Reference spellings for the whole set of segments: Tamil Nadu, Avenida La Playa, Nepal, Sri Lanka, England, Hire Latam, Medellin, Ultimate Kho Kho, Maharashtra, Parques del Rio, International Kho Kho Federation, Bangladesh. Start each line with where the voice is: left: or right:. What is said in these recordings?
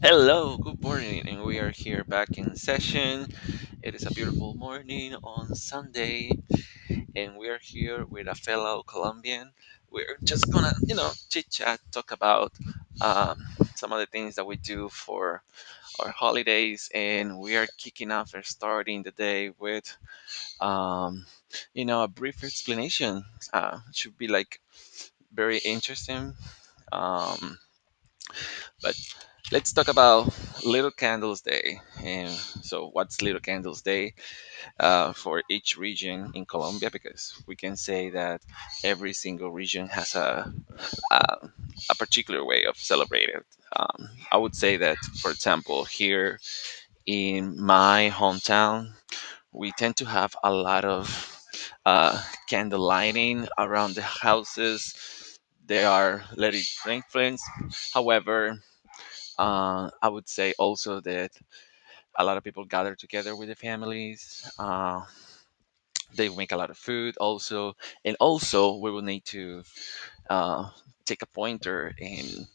left: Hello, good morning, and we are here back in session. It is a beautiful morning on Sunday, and we are here with a fellow Colombian. We're just gonna, you know, chit chat, talk about um, some of the things that we do for our holidays, and we are kicking off or starting the day with, um, you know, a brief explanation. Should be like very interesting. Um, But let's talk about Little Candles Day. And so, what's Little Candles Day for each region in Colombia? Because we can say that every single region has a, a particular way of celebrating it. I would say that, for example, here in my hometown, we tend to have a lot of uh, candle lighting around the houses. They are letting influence. However, I would say also that a lot of people gather together with their families. They make a lot of food also. And also, we will need to uh, take a pointer and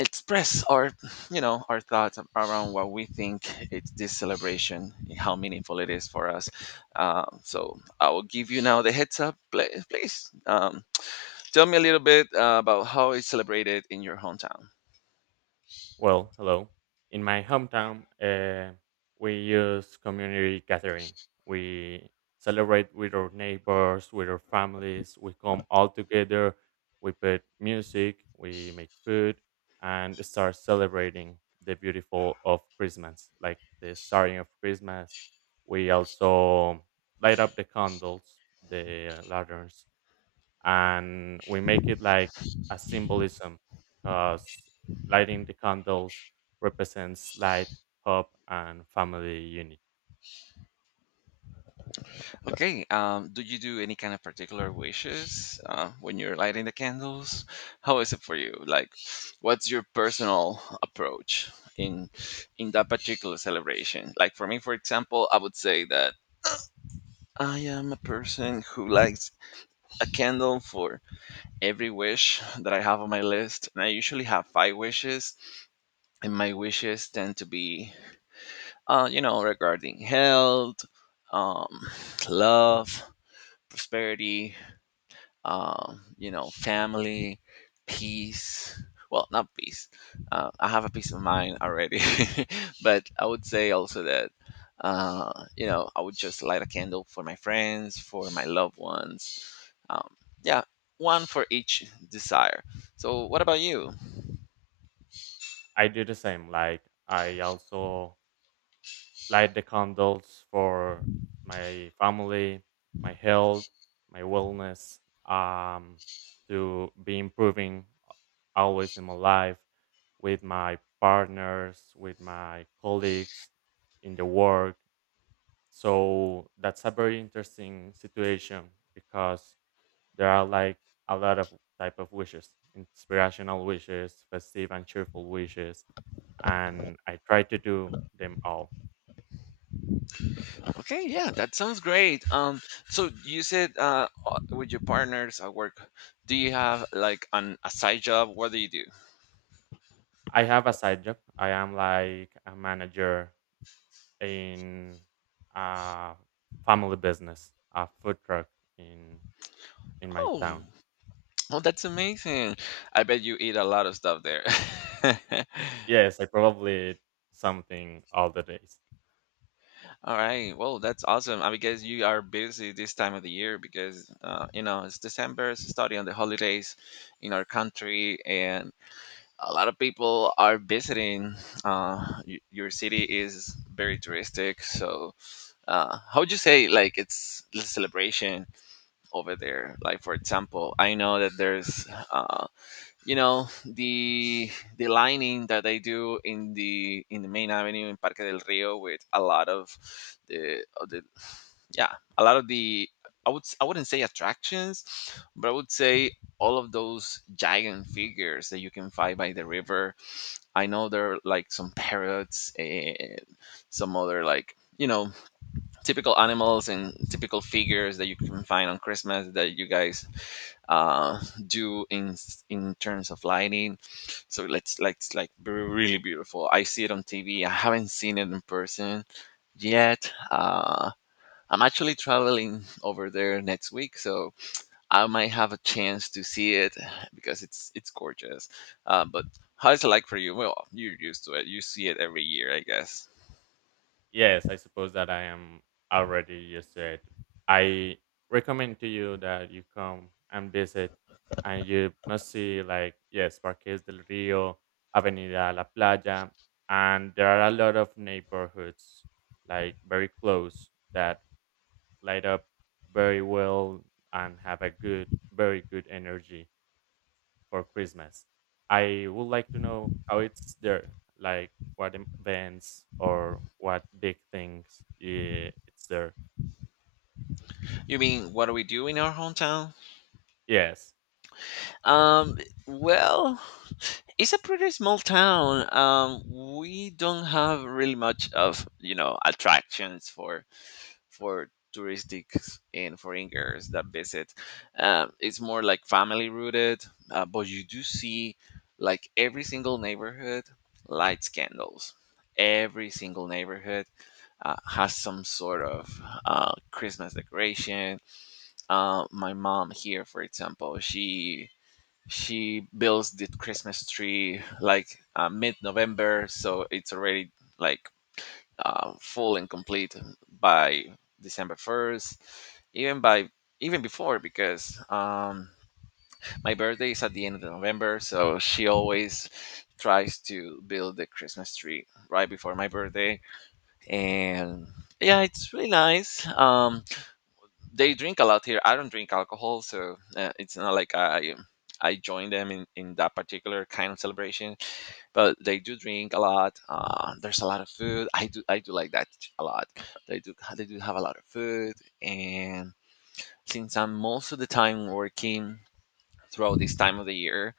left: express our, you know, our thoughts around what we think it's this celebration, and how meaningful it is for us. So I will give you now the heads up. Please tell me a little bit about how it's celebrated in your hometown.
right: Well, hello. In my hometown, we use community gathering. We celebrate with our neighbors, with our families. We come all together. We put music. We make food, and start celebrating the beautiful of Christmas, like the starting of Christmas. We also light up the candles, the lanterns, and we make it like a symbolism because lighting the candles represents light, hope, and family unity.
left: Okay. Do you do any kind of particular wishes when you're lighting the candles? How is it for you? Like, what's your personal approach in in that particular celebration? Like for me, for example, I would say that I am a person who likes a candle for every wish that I have on my list, and I usually have five wishes, and my wishes tend to be, you know, regarding health, um, love, prosperity. You know, family, peace. Well, not peace. I have a peace of mind already, but I would say also that, uh, you know, I would just light a candle for my friends, for my loved ones. Um, yeah, one for each desire. So, what about you?
right: I do the same. Like I also light the candles for my family, my health, my wellness, um, to be improving always in my life with my partners, with my colleagues in the work. So that's a very interesting situation because there are like a lot of type of wishes, inspirational wishes, festive and cheerful wishes, and I try to do them all.
left: Okay, yeah, that sounds great. So you said with your partners at work, do you have like an a side job? What do you do?
right: I have a side job. I am like a manager in a family business, a food truck in in my
left: Oh,
right: town.
left: Oh, that's amazing. I bet you eat a lot of stuff there.
right: Yes, I probably eat something all the days.
left: All right. Well, that's awesome. I guess you are busy this time of the year because, you know, it's December, it's starting on the holidays in our country, and a lot of people are visiting. Your city is very touristic. So, how would you say, like, it's the celebration over there? Like, for example, I know that there's you know the lining that they do in the main avenue in Parque del Rio with a lot of the yeah a lot of the I wouldn't say attractions, but I would say all of those giant figures that you can find by the river. I know there are like some parrots and some other like you know typical animals and typical figures that you can find on Christmas that you guys uh, in terms of lighting. So let's like it's really beautiful. I see it on TV. I haven't seen it in person yet. I'm actually traveling over there next week, so I might have a chance to see it because it's gorgeous. But how is it like for you? Well, you're used to it. You see it every year, I guess.
right: Yes, I suppose that I am already used to it. I recommend to you that you come and visit, and you must see like yes, Parques del Rio, Avenida La Playa, and there are a lot of neighborhoods like very close that light up very well and have a good, very good energy for Christmas. I would like to know how it's there, like what events or what big things yeah, it's there.
left: You mean what do we do in our hometown?
right: Yes,
left: Um, well, it's a pretty small town. We don't have really much of, you know, attractions for touristics and foreigners that visit. It's more like family rooted, but you do see like every single neighborhood lights candles. Every single neighborhood has some sort of Christmas decoration. My mom here, for example, she builds the Christmas tree like mid November, so it's already like full and complete by December 1st, even by even before because my birthday is at the end of November, so she always tries to build the Christmas tree right before my birthday, and yeah, it's really nice. They drink a lot here. I don't drink alcohol, so it's not like I join them in that particular kind of celebration. But they do drink a lot. There's a lot of food. I do like that a lot. They do have a lot of food, and since I'm most of the time working throughout this time of the year,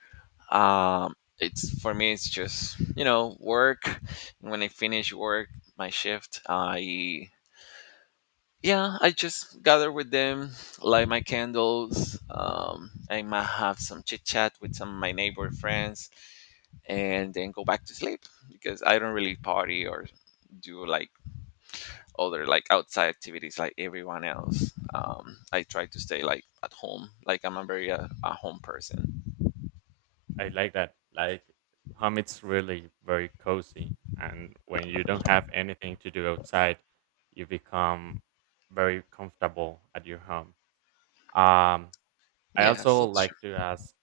left: um, it's for me it's just you know work. When I finish work, my shift, I yeah, I just gather with them, light my candles. I might have some chit chat with some of my neighbor friends, and then go back to sleep because I don't really party or do like other like outside activities like everyone else. I try to stay like at home. Like I'm a very a home person.
right: I like that. Like home, it's really very cozy, and when you don't have anything to do outside, you become very comfortable at your home. Um, I
left: Yes,
right: also
left: it's true.
right: like to ask.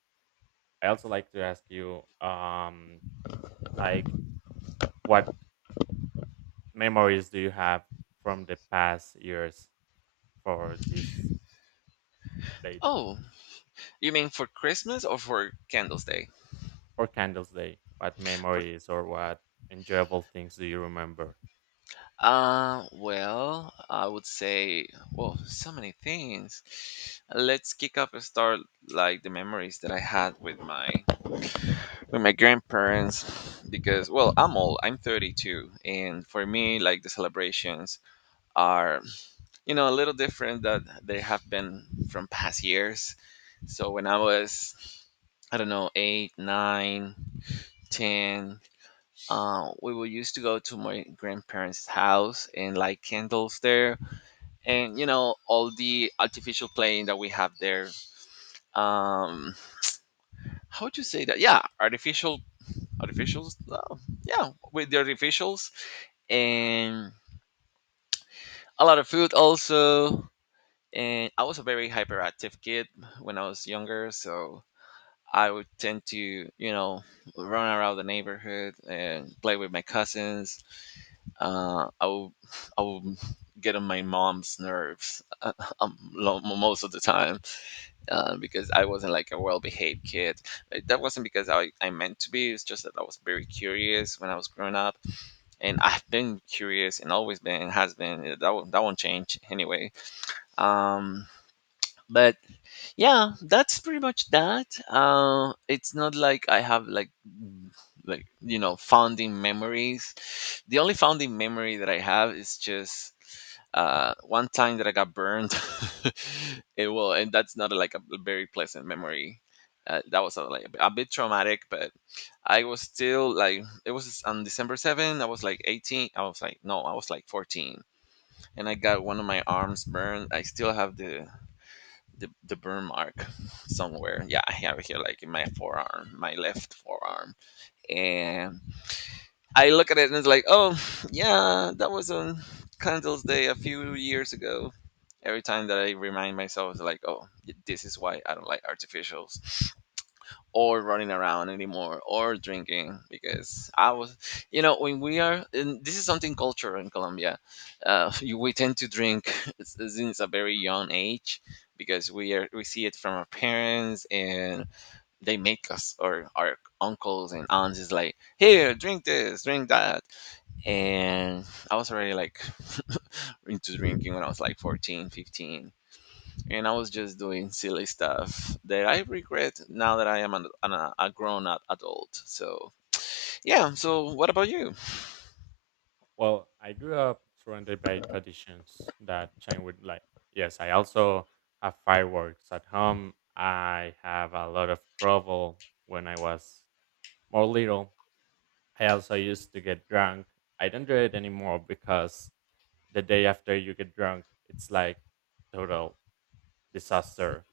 right: I also like to ask you, like, what memories do you have from the past years for this date.
left: Oh, you mean for Christmas or for Candles Day?
right: For Candles Day, what
left: For
right: memories or what enjoyable things do you remember?
left: Well, I would say, well, so many things. Let's kick up and start like the memories that I had with my grandparents because well, I'm old. I'm 32, and for me, like the celebrations are, you know, a little different that they have been from past years. So when I was I don't know, eight, nine, ten. We will used to go to my grandparents' house and light candles there and you know all the artificial plane that we have there um how would you say that yeah artificial artificials yeah with the artificials and a lot of food also and I was a very hyperactive kid when I was younger so I would tend to you know run around the neighborhood and play with my cousins uh i would I would get on my mom's nerves most of the time because I wasn't like a well-behaved kid. That wasn't because I meant to be. It's just that I was very curious when I was growing up, and I've been curious and always been and has been. That won't change anyway. Um, but yeah that's pretty much that it's not like I have like like you know founding memories the only founding memory that I have is just one time that I got burned it will and that's not like a very pleasant memory that was like a bit traumatic but I was still like it was on december 7th I was like no I was like 14 and I got one of my arms burned I still have the burn mark somewhere. Yeah, I have it here, like in my forearm, my left forearm. And I look at it and it's like, oh yeah, that was on Candles Day a few years ago. Every time that I remind myself, it's like, oh, this is why I don't like artificials or running around anymore or drinking because I was you know when we are and this is something cultural in colombia we tend to drink since a very young age because we see it from our parents and they make us or our uncles and aunts is like here drink this drink that and I was already like into drinking when I was like 14, 15 and I was just doing silly stuff that I regret now that I am a grown up adult. So, yeah, so what about you?
right: Well, I grew up surrounded by traditions that change with life. Yes, I also have fireworks at home. I have a lot of trouble when I was more little. I also used to get drunk. I don't do it anymore because the day after you get drunk it's like total disaster.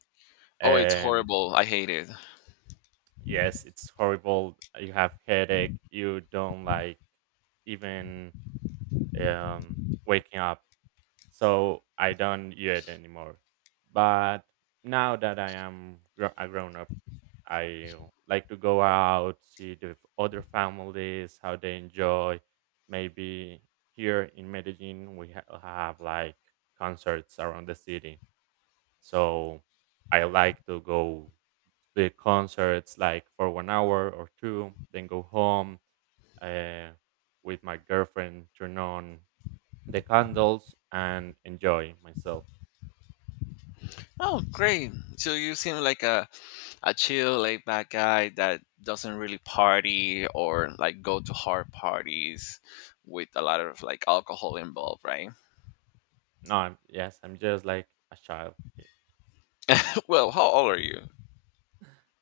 left: Oh, it's
right: Um,
left: horrible. I hate it.
right: Yes, it's horrible. You have headache. You don't like even um, waking up. So I don't eat it anymore. But now that I am a grown up, I like to go out, see the other families, how they enjoy. Maybe here in Medellin, we have like concerts around the city. So I like to go the concerts like for 1 hour or two, then go home uh, with my girlfriend, turn on the candles and enjoy myself.
left: Oh, great. So you seem like a chill, laid back guy that doesn't really party or like go to hard parties with a lot of like alcohol involved, right?
right: No, I'm, yes, I'm just like a child here.
left: Well, how old are you?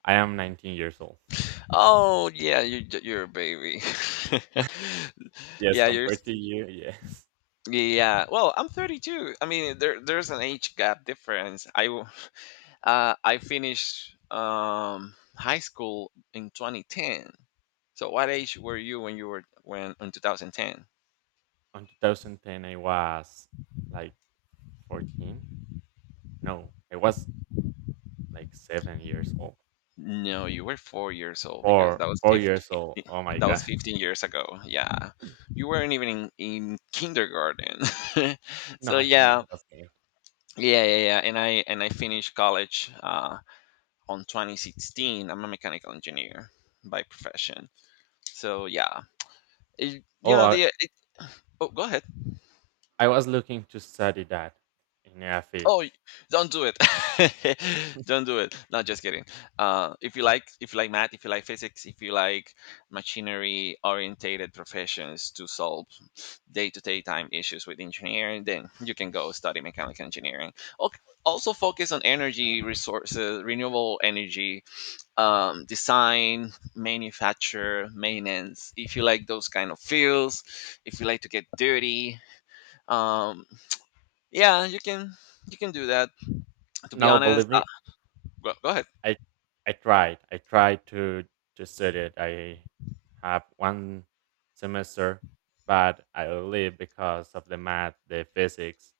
right: I am 19 years old.
left: Oh, yeah, you're a baby.
right: Yes,
left: yeah, you're
right: compared to you, yes.
left: Yeah, well, I'm 32. I mean, there's an age gap difference. I finished high school in 2010. So what age were you when you were when in 2010?
right: On 2010, I was like 14. No, I was like 7 years old.
left: No, you were 4 years old because
right: Four,
left: that was
right: 4 years old.
left: 15,
right: Oh my
left: that was
right: God.
left: 15 years ago. Yeah, you weren't even in kindergarten.
right: No,
left: so
right: I
left: yeah,
right: know. Was not.
left: yeah. And I finished college on 2016. I'm a mechanical engineer by profession. So yeah, you
right: Oh,
left: know
right: I,
left: the oh go ahead.
right: I was looking to study that in a field.
left: Oh, y- don't do it. don't do it. No, just kidding. If you like math, if you like physics, if you like machinery orientated professions to solve day to day time issues with engineering, then you can go study mechanical engineering. Okay. Also focus on energy resources, renewable energy, design, manufacture, maintenance. If you like those kind of fields, if you like to get dirty, um yeah, you can do that, to be
right: No,
left: honest.
right: believe me,
left: Go ahead.
right: I I tried. I tried to study it. I have one semester, but I leave because of the math, the physics.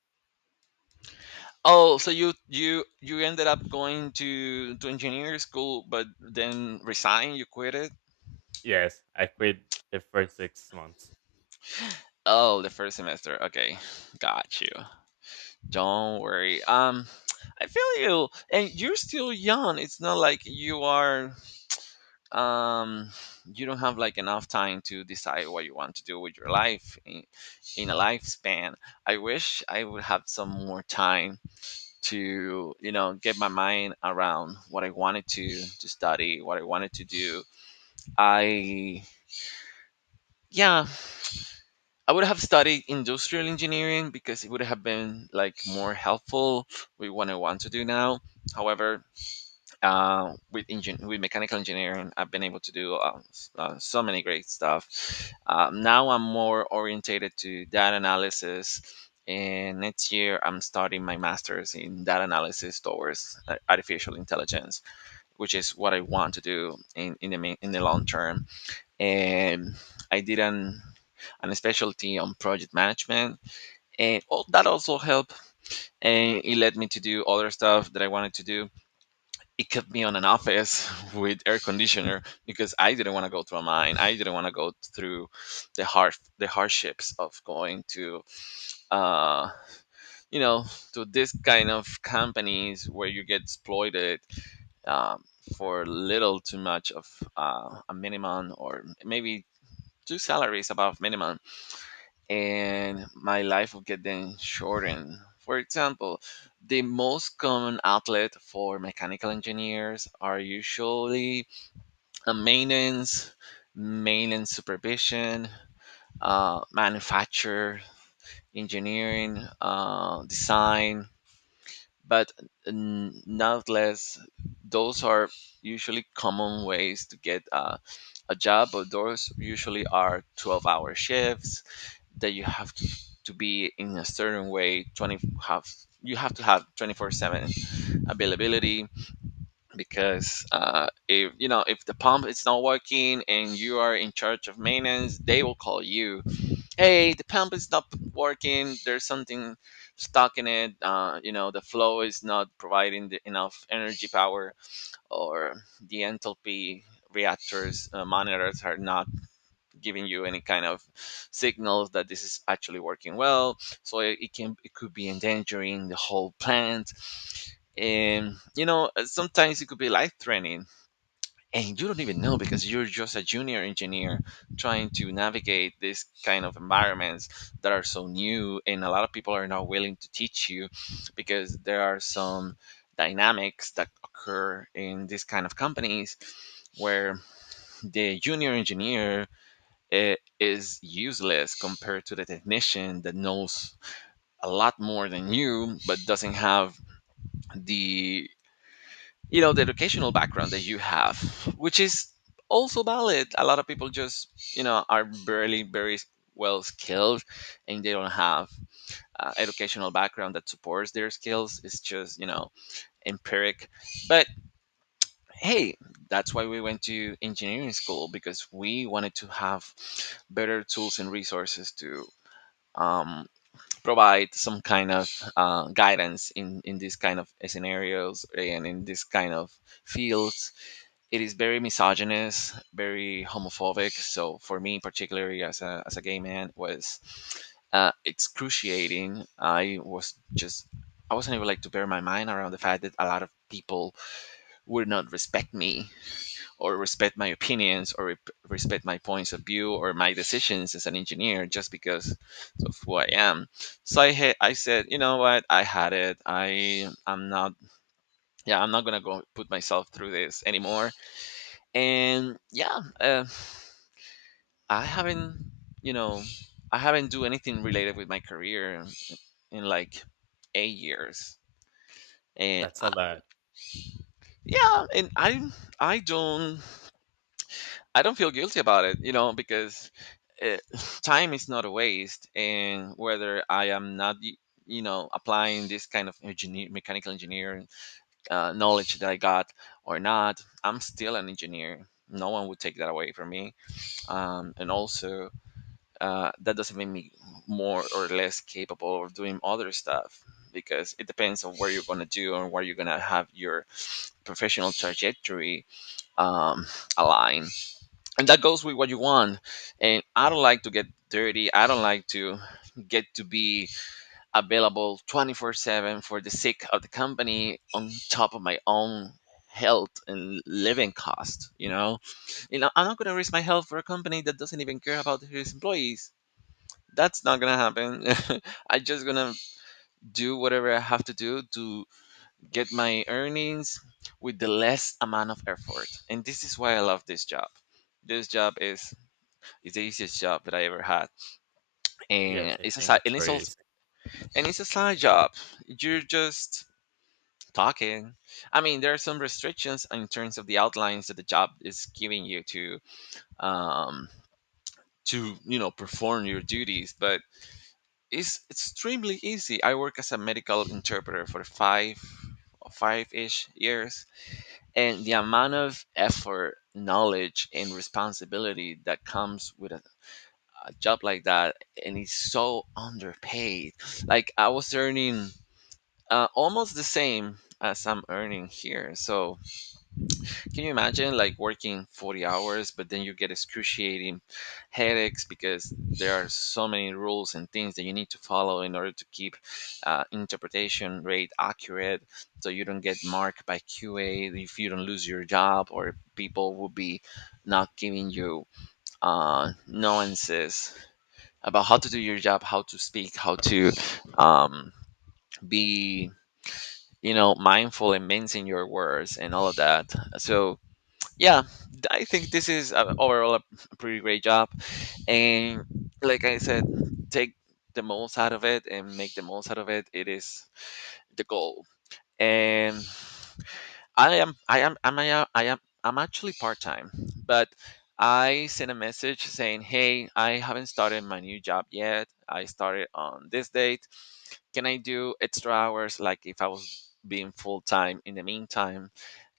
left: Oh, so you ended up going to engineering school, but then resign you quit it?
right: Yes, I quit the first 6 months.
left: Oh, the first semester. Okay, got you. Don't worry. I feel you, and you're still young. It's not like you are um you don't have like enough time to decide what you want to do with your life in a lifespan. I wish I would have some more time to, you know, get my mind around what I wanted to study, what I wanted to do. I Yeah, I would have studied industrial engineering because it would have been like more helpful with what I want to do now. However, with engine with mechanical engineering, I've been able to do so many great stuff. Now I'm more orientated to data analysis. And next year, I'm starting my master's in data analysis towards artificial intelligence, which is what I want to do in in the long term. And I did an specialty on project management, and all, that also helped. And it led me to do other stuff that I wanted to do. It kept me on an office with air conditioner because I didn't want to go to a mine. I didn't want to go through the hardships of going to uh, you know, to this kind of companies where you get exploited, um, for little too much of a minimum, or maybe two salaries above minimum, and my life will get then shortened. For example, the most common outlet for mechanical engineers are usually a maintenance maintenance supervision, manufacture engineering, design. But nonetheless, those are usually common ways to get a job. But those usually are 12-hour shifts that you have to be in a certain way. Twenty have You have to have 24/7 availability, because if you know, if the pump is not working and you are in charge of maintenance, they will call you: hey, the pump is not working, there's something stuck in it. You know, the flow is not providing the enough energy power, or the enthalpy reactors, monitors are not giving you any kind of signals that this is actually working well. So it could be endangering the whole plant. And you know, sometimes it could be life threatening, and you don't even know because you're just a junior engineer trying to navigate this kind of environments that are so new, and a lot of people are not willing to teach you, because there are some dynamics that occur in these kind of companies where the junior engineer is useless compared to the technician that knows a lot more than you, but doesn't have the, you know, the educational background that you have, which is also valid. A lot of people just, you know, are barely very well skilled, and they don't have educational background that supports their skills. It's just, you know, empiric. But hey, that's why we went to engineering school, because we wanted to have better tools and resources to, um, provide some kind of guidance in these kind of scenarios and in this kind of fields. It is very misogynist, very homophobic. So for me, particularly as a gay man, was excruciating. I was just, I wasn't able like to bear my mind around the fact that a lot of people would not respect me, or respect my opinions, or respect my points of view or my decisions as an engineer, just because of who I am. So I said, you know what? I had it. I'm not, yeah, I'm not going to go put myself through this anymore. And yeah, I haven't, you know, I haven't do anything related with my career in like 8 years. and
right: That's
left: I,
right: a lot.
left: yeah, and I don't I don't feel guilty about it, you know, because uh time is not a waste, and whether I am not you know, applying this kind of engineer mechanical engineering knowledge that I got or not, I'm still an engineer. No one would take that away from me. And also, that doesn't make me more or less capable of doing other stuff, because it depends on where you're going to do and where you're going to have your professional trajectory um, align. And that goes with what you want. And I don't like to get dirty. I don't like to get to be available 24/7 for the sake of the company on top of my own health and living cost. You know, I'm not going to risk my health for a company that doesn't even care about his employees. That's not gonna happen. I just gonna do whatever I have to do to get my earnings with the less amount of effort. And this is why I love this job. This job is is the easiest job that I ever had,
right: Yes,
left: and
right: I
left: it's a
right: think
left: side,
right: it's
left: and it's
right: very
left: also
right: easy.
left: and it's a side job. You're just talking. I mean, there are some restrictions in terms of the outlines that the job is giving you to, um to, you know, perform your duties, but it's extremely easy. I work as a medical interpreter for five-ish years, and the amount of effort, knowledge, and responsibility that comes with a job like that, and it's so underpaid. Like I was earning almost the same as I'm earning here, so can you imagine like working 40 hours, but then you get excruciating headaches because there are so many rules and things that you need to follow in order to keep interpretation rate accurate, so you don't get marked by QA, if you don't lose your job, or people will be not giving you nuances about how to do your job, how to speak, how to um, be, you know, mindful and mincing your words and all of that. So yeah, I think this is overall a pretty great job. And like I said, take the most out of it and make the most out of it, it is the goal. And I am I'm, I am I'm actually part-time, but I sent a message saying hey, I haven't started my new job yet, I started on this date, can I do extra hours? Like if I was being full time in the meantime,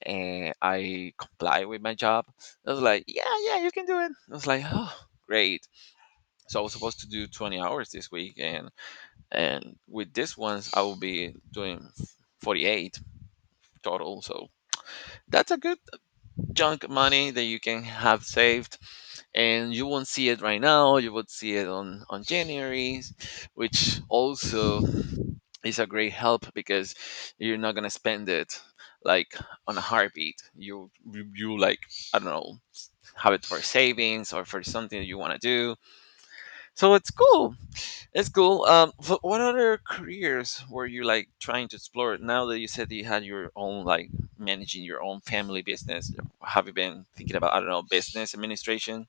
left: and I comply with my job. I was like, yeah, yeah, you can do it. I was like, oh, great. So I was supposed to do 20 hours this week, and with this ones I will be doing 48 total. So that's a good chunk of money that you can have saved, and you won't see it right now. You would see it on January, which also is a great help, because you're not gonna spend it like on a heartbeat. You like, I don't know, have it for savings or for something that you want to do. So it's cool. It's cool. What other careers were you like trying to explore? Now that you said that you had your own like managing your own family business, have you been thinking about, I don't know, business administration?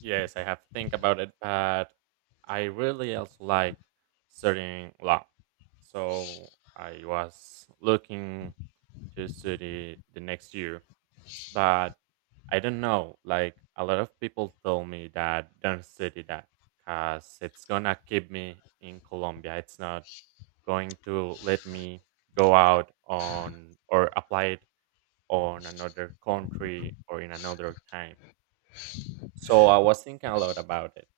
right: Yes, I have think about it, but I really also like studying law. So I was looking to study the next year. But I don't know, like a lot of people told me that don't study that because it's gonna keep me in Colombia. It's not going to let me go out on or apply it on another country or in another time. So I was thinking a lot about it,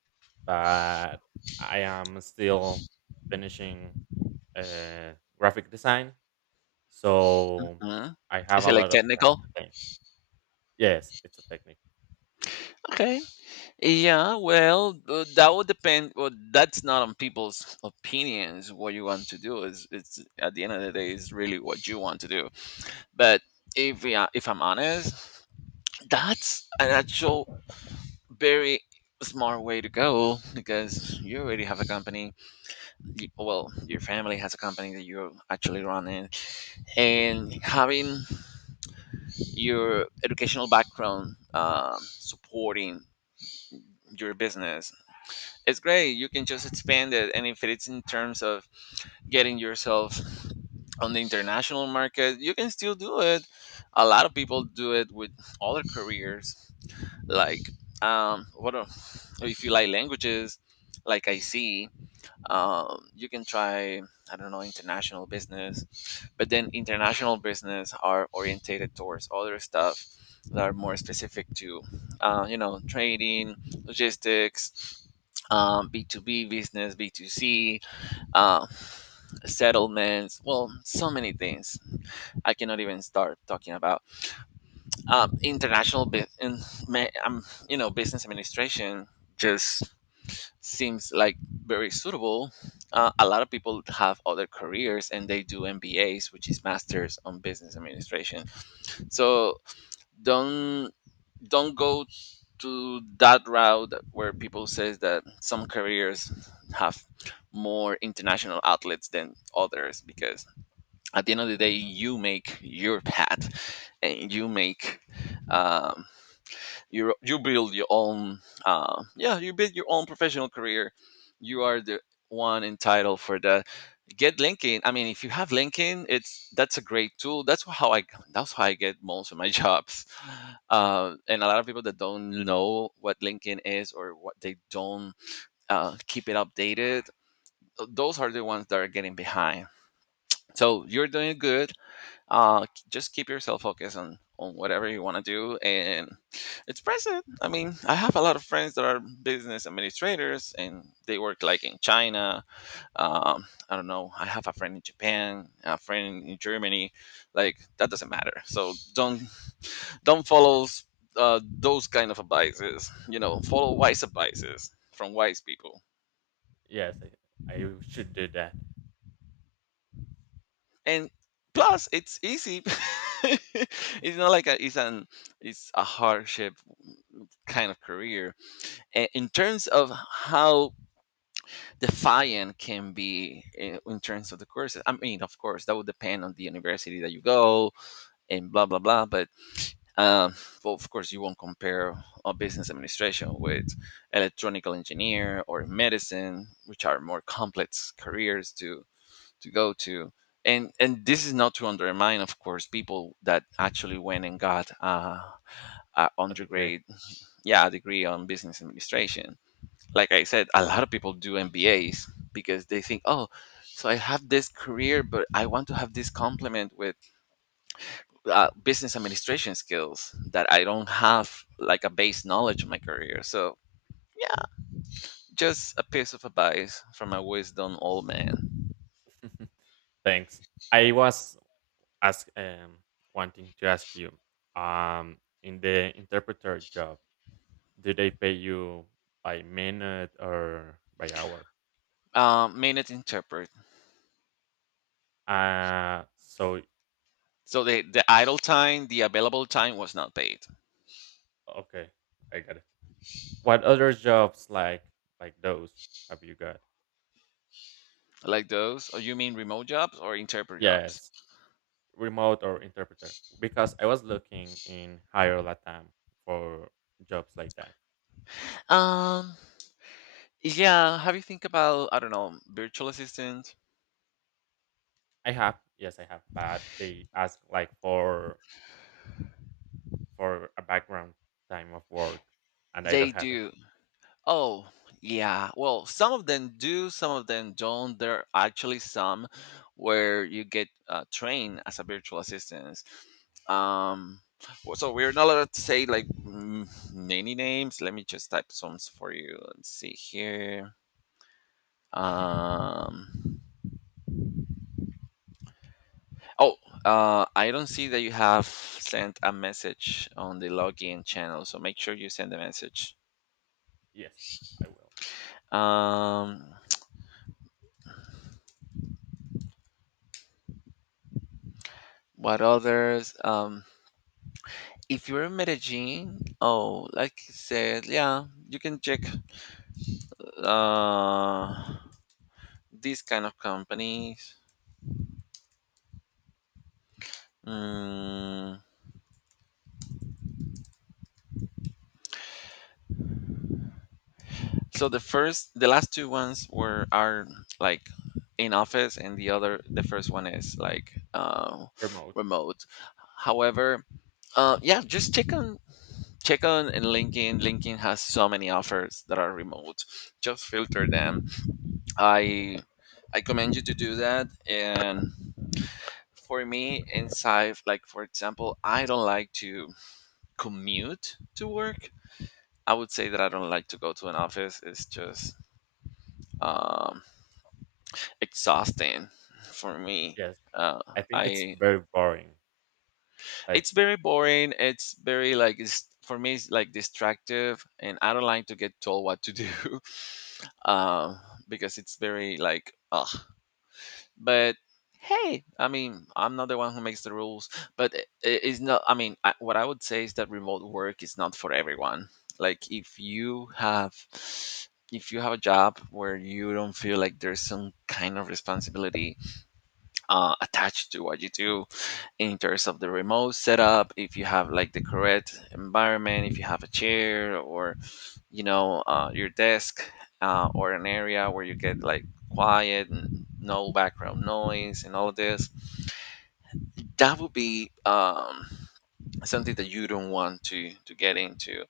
right: but I am still finishing graphic design. So
left: uh
right: I have
left: Is
right: a
left: it like
right: lot of time
left: technical?
right: to think. Yes, it's a technique.
left: Okay. Yeah, well, that would depend. Well, that's not on people's opinions. What you want to do is, it's at the end of the day, is really what you want to do. But if we are, if I'm honest, that's an actual very smart way to go because you already have a company. Well, your family has a company that you're actually running, and having your educational background supporting your business, it's great. You can just expand it, and if it's in terms of getting yourself on the international market, you can still do it. A lot of people do it with other careers, like um, what are, if you like languages, like I see you can try, I don't know, international business, but then international business are orientated towards other stuff that are more specific to, you know, trading, logistics, b2b business, b2c, uh, settlements, well, so many things I cannot even start talking about. um, international bu- you know, business administration just seems like very suitable. A lot of people have other careers and they do MBAs, which is masters on business administration. So don't don't go to that route where people says that some careers have more international outlets than others, because at the end of the day you make your path and you make um, you build your own yeah, you build your own professional career. You are the one entitled for that. Get LinkedIn. I mean, if you have LinkedIn, it's that's a great tool. That's how I get most of my jobs. And a lot of people that don't know what LinkedIn is, or what they don't keep it updated, those are the ones that are getting behind. So you're doing good. Just keep yourself focused on whatever you want to do, and it's present. I mean, I have a lot of friends that are business administrators and they work like in China. I don't know, I have a friend in Japan, a friend in Germany. Like, that doesn't matter. So don't follow those kind of advices. You know, follow wise advices from wise people.
right: Yes, I should do that.
left: And
right: D
left: plus, it's easy. It's not like a, it's an it's a hardship kind of career. In terms of how defiant can be in terms of the courses, I mean, of course, that would depend on the university that you go, and blah blah blah. But um, well, of course, you won't compare a business administration with electronical engineer or medicine, which are more complex careers to go to. And this is not to undermine, of course, people that actually went and got a
right: A degree.
left: undergrad, yeah, degree on business administration. Like I said, a lot of people do MBAs because they think, oh, so I have this career, but I want to have this complement with business administration skills that I don't have, like a base knowledge of my career. So yeah, just a piece of advice from a wisdom old man.
right: Thanks. I was ask wanting to ask you, in the interpreter job, do they pay you by minute or by hour?
left: Minute interpret.
right: So
left: So the idle time, the available time, was not paid.
right: okay, I got it. What other jobs like those have you got?
left: Like those? Or you mean remote jobs or interpret jobs?
right: Yes, remote or interpreter. Because I was looking in Hire Latam for jobs like that.
left: Um, yeah. Have you think about, I don't know, virtual assistant?
right: I have, yes, I have, but they ask like for a background time of work, and I
left: They
right: don't have it.
left: do. Oh, yeah. Well, some of them do, some of them don't. There are actually some where you get trained as a virtual assistant. Um, so we're not allowed to say like many names. Let me just type some for you. Let's see here. Um, oh, I don't see that you have sent a message on the login channel. So make sure you send a message.
right: Yes, I will
left: Um, what others? If you're in Medellin, oh, like you said, yeah, you can check uh, these kind of companies. Mm, so the first, the last two ones were are like in office, and the other, the first one is like
right: remote.
left: remote. However, yeah, just check on and LinkedIn. LinkedIn has so many offers that are remote. Just filter them. I I commend you to do that. And for me inside, like, for example, I don't like to commute to work. I would say that I don't like to go to an office. It's just um, exhausting for me.
right: Yes,
left: Uh,
right: I think it's
left: I
right: very boring. Like,
left: It's very boring, it's very like it's, for me it's like distractive, and I don't like to get told what to do. um, because it's very like ugh, but hey, I mean, I'm not the one who makes the rules. But it, it's not. I mean, I, what I would say is that remote work is not for everyone. Like, if you have a job where you don't feel like there's some kind of responsibility attached to what you do, in terms of the remote setup, if you have like the correct environment, if you have a chair, or you know, your desk, or an area where you get like quiet and no background noise and all of this, that would be something that you don't want to get into.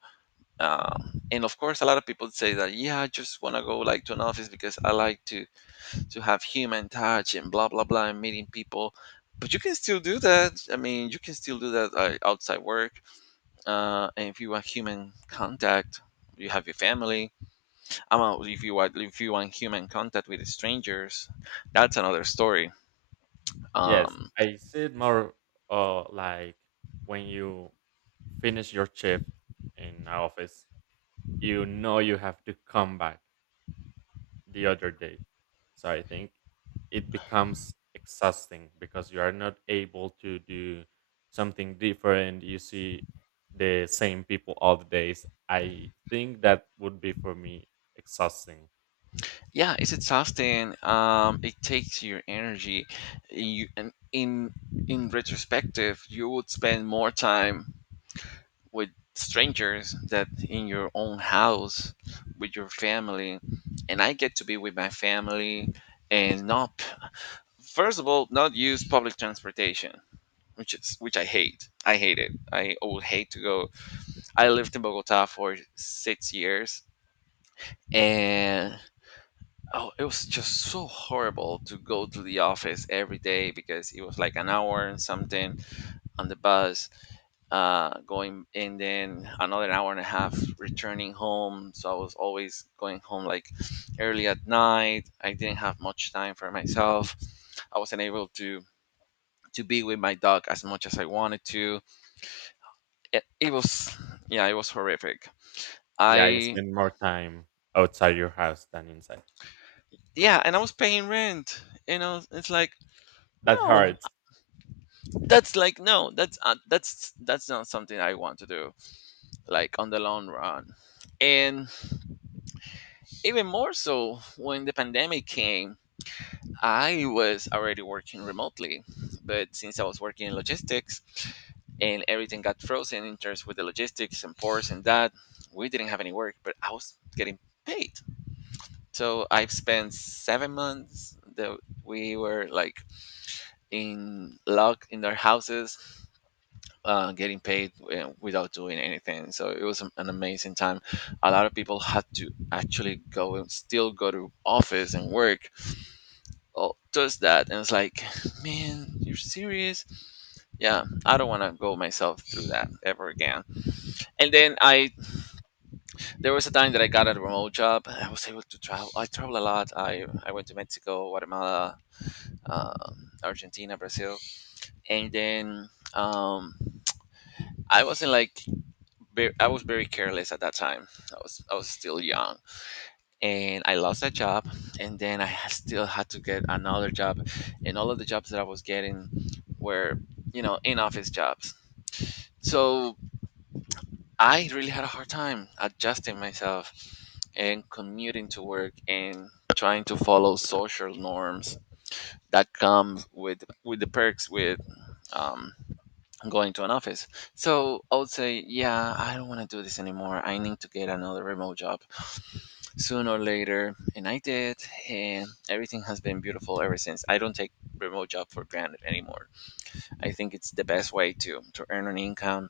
left: And of course, a lot of people say that yeah, I just want to go like to an office because I like to have human touch and blah blah blah and meeting people. But you can still do that. I mean, you can still do that outside work. And if you want human contact, you have your family. If you want human contact with strangers, that's another story.
right: yes,
left: Um,
right: I see it more like when you finish your shift in an office, you know you have to come back the other day. So I think it becomes exhausting because you are not able to do something different. You see the same people all the days. I think that would be for me exhausting.
left: yeah, it's exhausting. It takes your energy. You and in retrospective, you would spend more time with strangers that in your own house with your family. And I get to be with my family, and not, first of all, not use public transportation, which is which I hate. I hate it. I would hate to go. I lived in Bogota for 6 years, and oh, it was just so horrible to go to the office every day, because it was like an hour and something on the bus, going, and then another hour and a half returning home. So I was always going home like early at night. I didn't have much time for myself. I wasn't able to be with my dog as much as I wanted to. It was yeah, it was horrific.
right: Yeah, you
left: I
right: spend more time outside your house than inside.
left: yeah, and I was paying rent, you know, it's like
right: That
left: no,
right: hurts.
left: that's like no, that's that's not something I want to do, like on the long run. And even more so when the pandemic came, I was already working remotely, but since I was working in logistics, and everything got frozen in terms with the logistics and ports and that, we didn't have any work, but I was getting paid. So I've spent 7 months that we were like in locked in their houses, getting paid without doing anything. So it was an amazing time. A lot of people had to actually go and still go to office and work. Oh, just that, and it's like, man, you're serious? Yeah, I don't want to go myself through that ever again. And then I, there was a time that I got a remote job. And I was able to travel. I travel a lot. I went to Mexico, Guatemala, uh, Argentina, Brazil, and then um, I wasn't like I was very careless at that time. I was still young, and I lost that job, and then still had to get another job, and all of the jobs that I was getting were, you know, in office jobs. So I really had a hard time adjusting myself and commuting to work and trying to follow social norms that come with the perks with um, going to an office. So I would say, yeah, I don't want to do this anymore. I need to get another remote job sooner or later, and I did. And everything has been beautiful ever since. I don't take remote job for granted anymore. I think it's the best way to earn an income.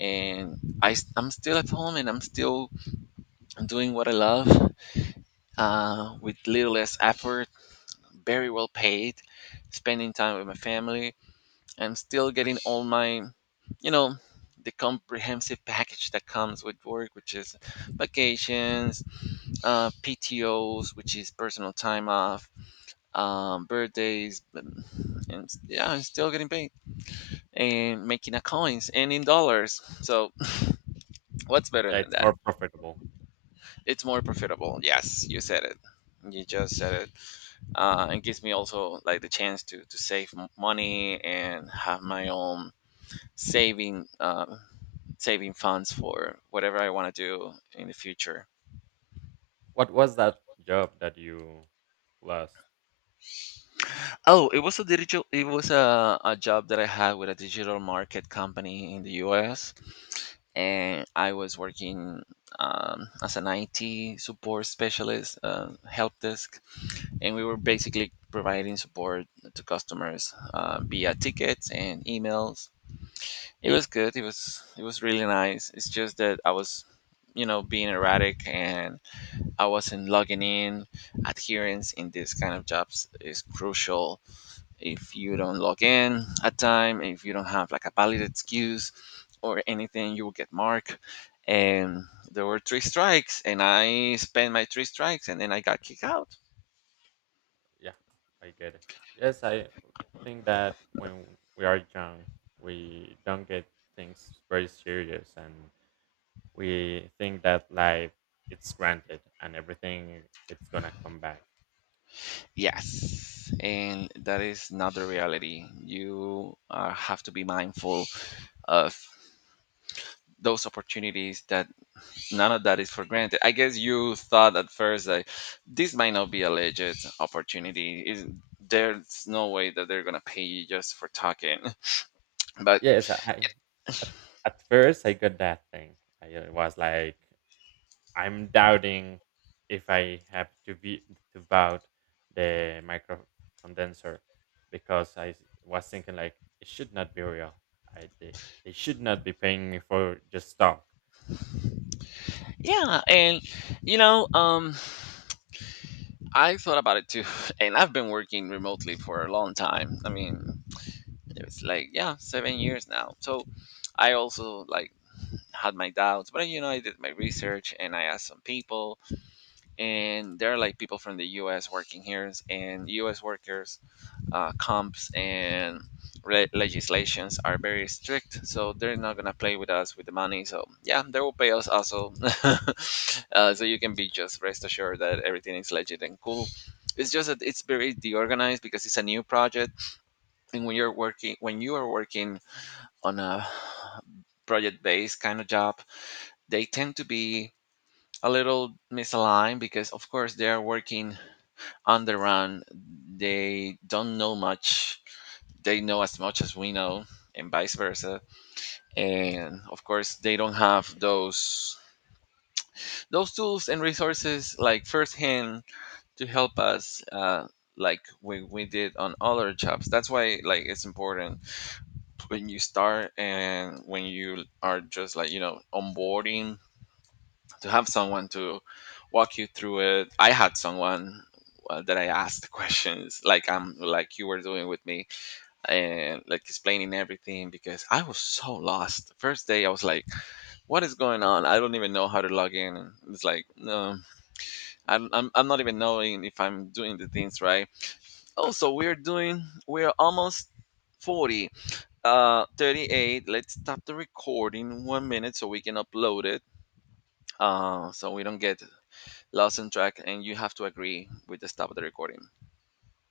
left: And I, am still at home, and I'm still doing what I love, with little less effort, very well paid, spending time with my family. I'm still getting all my, you know, the comprehensive package that comes with work, which is vacations, PTOs, which is personal time off, birthdays, and yeah, I'm still getting paid and making a coins and in dollars. So what's better
right: Yeah,
left: than
right: it's
left: that?
right: more profitable.
left: It's more profitable. Yes, you said it. You just said it. It gives me also like the chance to save money and have my own saving saving funds for whatever I want to do in the future.
right: What was that job that you lost?
left: Oh, it was a digital. It was a job that I had with a digital market company in the U.S., and I was working as an IT support specialist, help desk, and we were basically providing support to customers via tickets and emails. It was good. It was really nice. It's just that I was, you know, being erratic, and I wasn't logging in. Adherence in these kind of jobs is crucial. If you don't log in at time, if you don't have like a valid excuse or anything, you will get marked. And there were three strikes, and I spent my three strikes, and then I got kicked out.
right: Yeah, I get it. Yes, I think that when we are young, we don't get things very serious and we think that life it's granted and everything it's gonna come back.
left: Yes, and that is not the reality. You have to be mindful of those opportunities, that none of that is for granted. I guess you thought at first that this might not be a legit opportunity, is there's no way that they're gonna pay you just for talking. But
right: Yes, at, at first I got that thing. I was like I'm doubting if I have to be to vote the micro condenser because I was thinking like it should not be real. I they, they should not be paying me for just talk.
left: yeah, and you know, I thought about it too. And I've been working remotely for a long time. I mean, it's like, yeah, 7 years now. So I also like had my doubts, but you know, I did my research and I asked some people, and there are like people from the US working here, and US workers comps and legislations are very strict, so they're not gonna play with us with the money. So yeah, they will pay us also. Uh, so you can be just rest assured that everything is legit and cool. It's just that it's very deorganized because it's a new project, and when you're working when you are working on a project based kind of job, they tend to be a little misaligned, because of course they are working on the run. They don't know much. They know as much as we know, and vice versa. And of course they don't have those tools and resources like firsthand to help us like we did on other jobs. That's why like it's important when you start and when you are just like, you know, onboarding, to have someone to walk you through it. I had someone that I asked questions, like I'm like you were doing with me and like explaining everything, because I was so lost. The first day I was like, "What is going on? I don't even know how to log in." And it's like, no, I'm, I'm not even knowing if I'm doing the things right. Also, we're almost 40, 38. Let's stop the recording 1 minute so we can upload it, so we don't get lost in track, and you have to agree with the stop of the recording.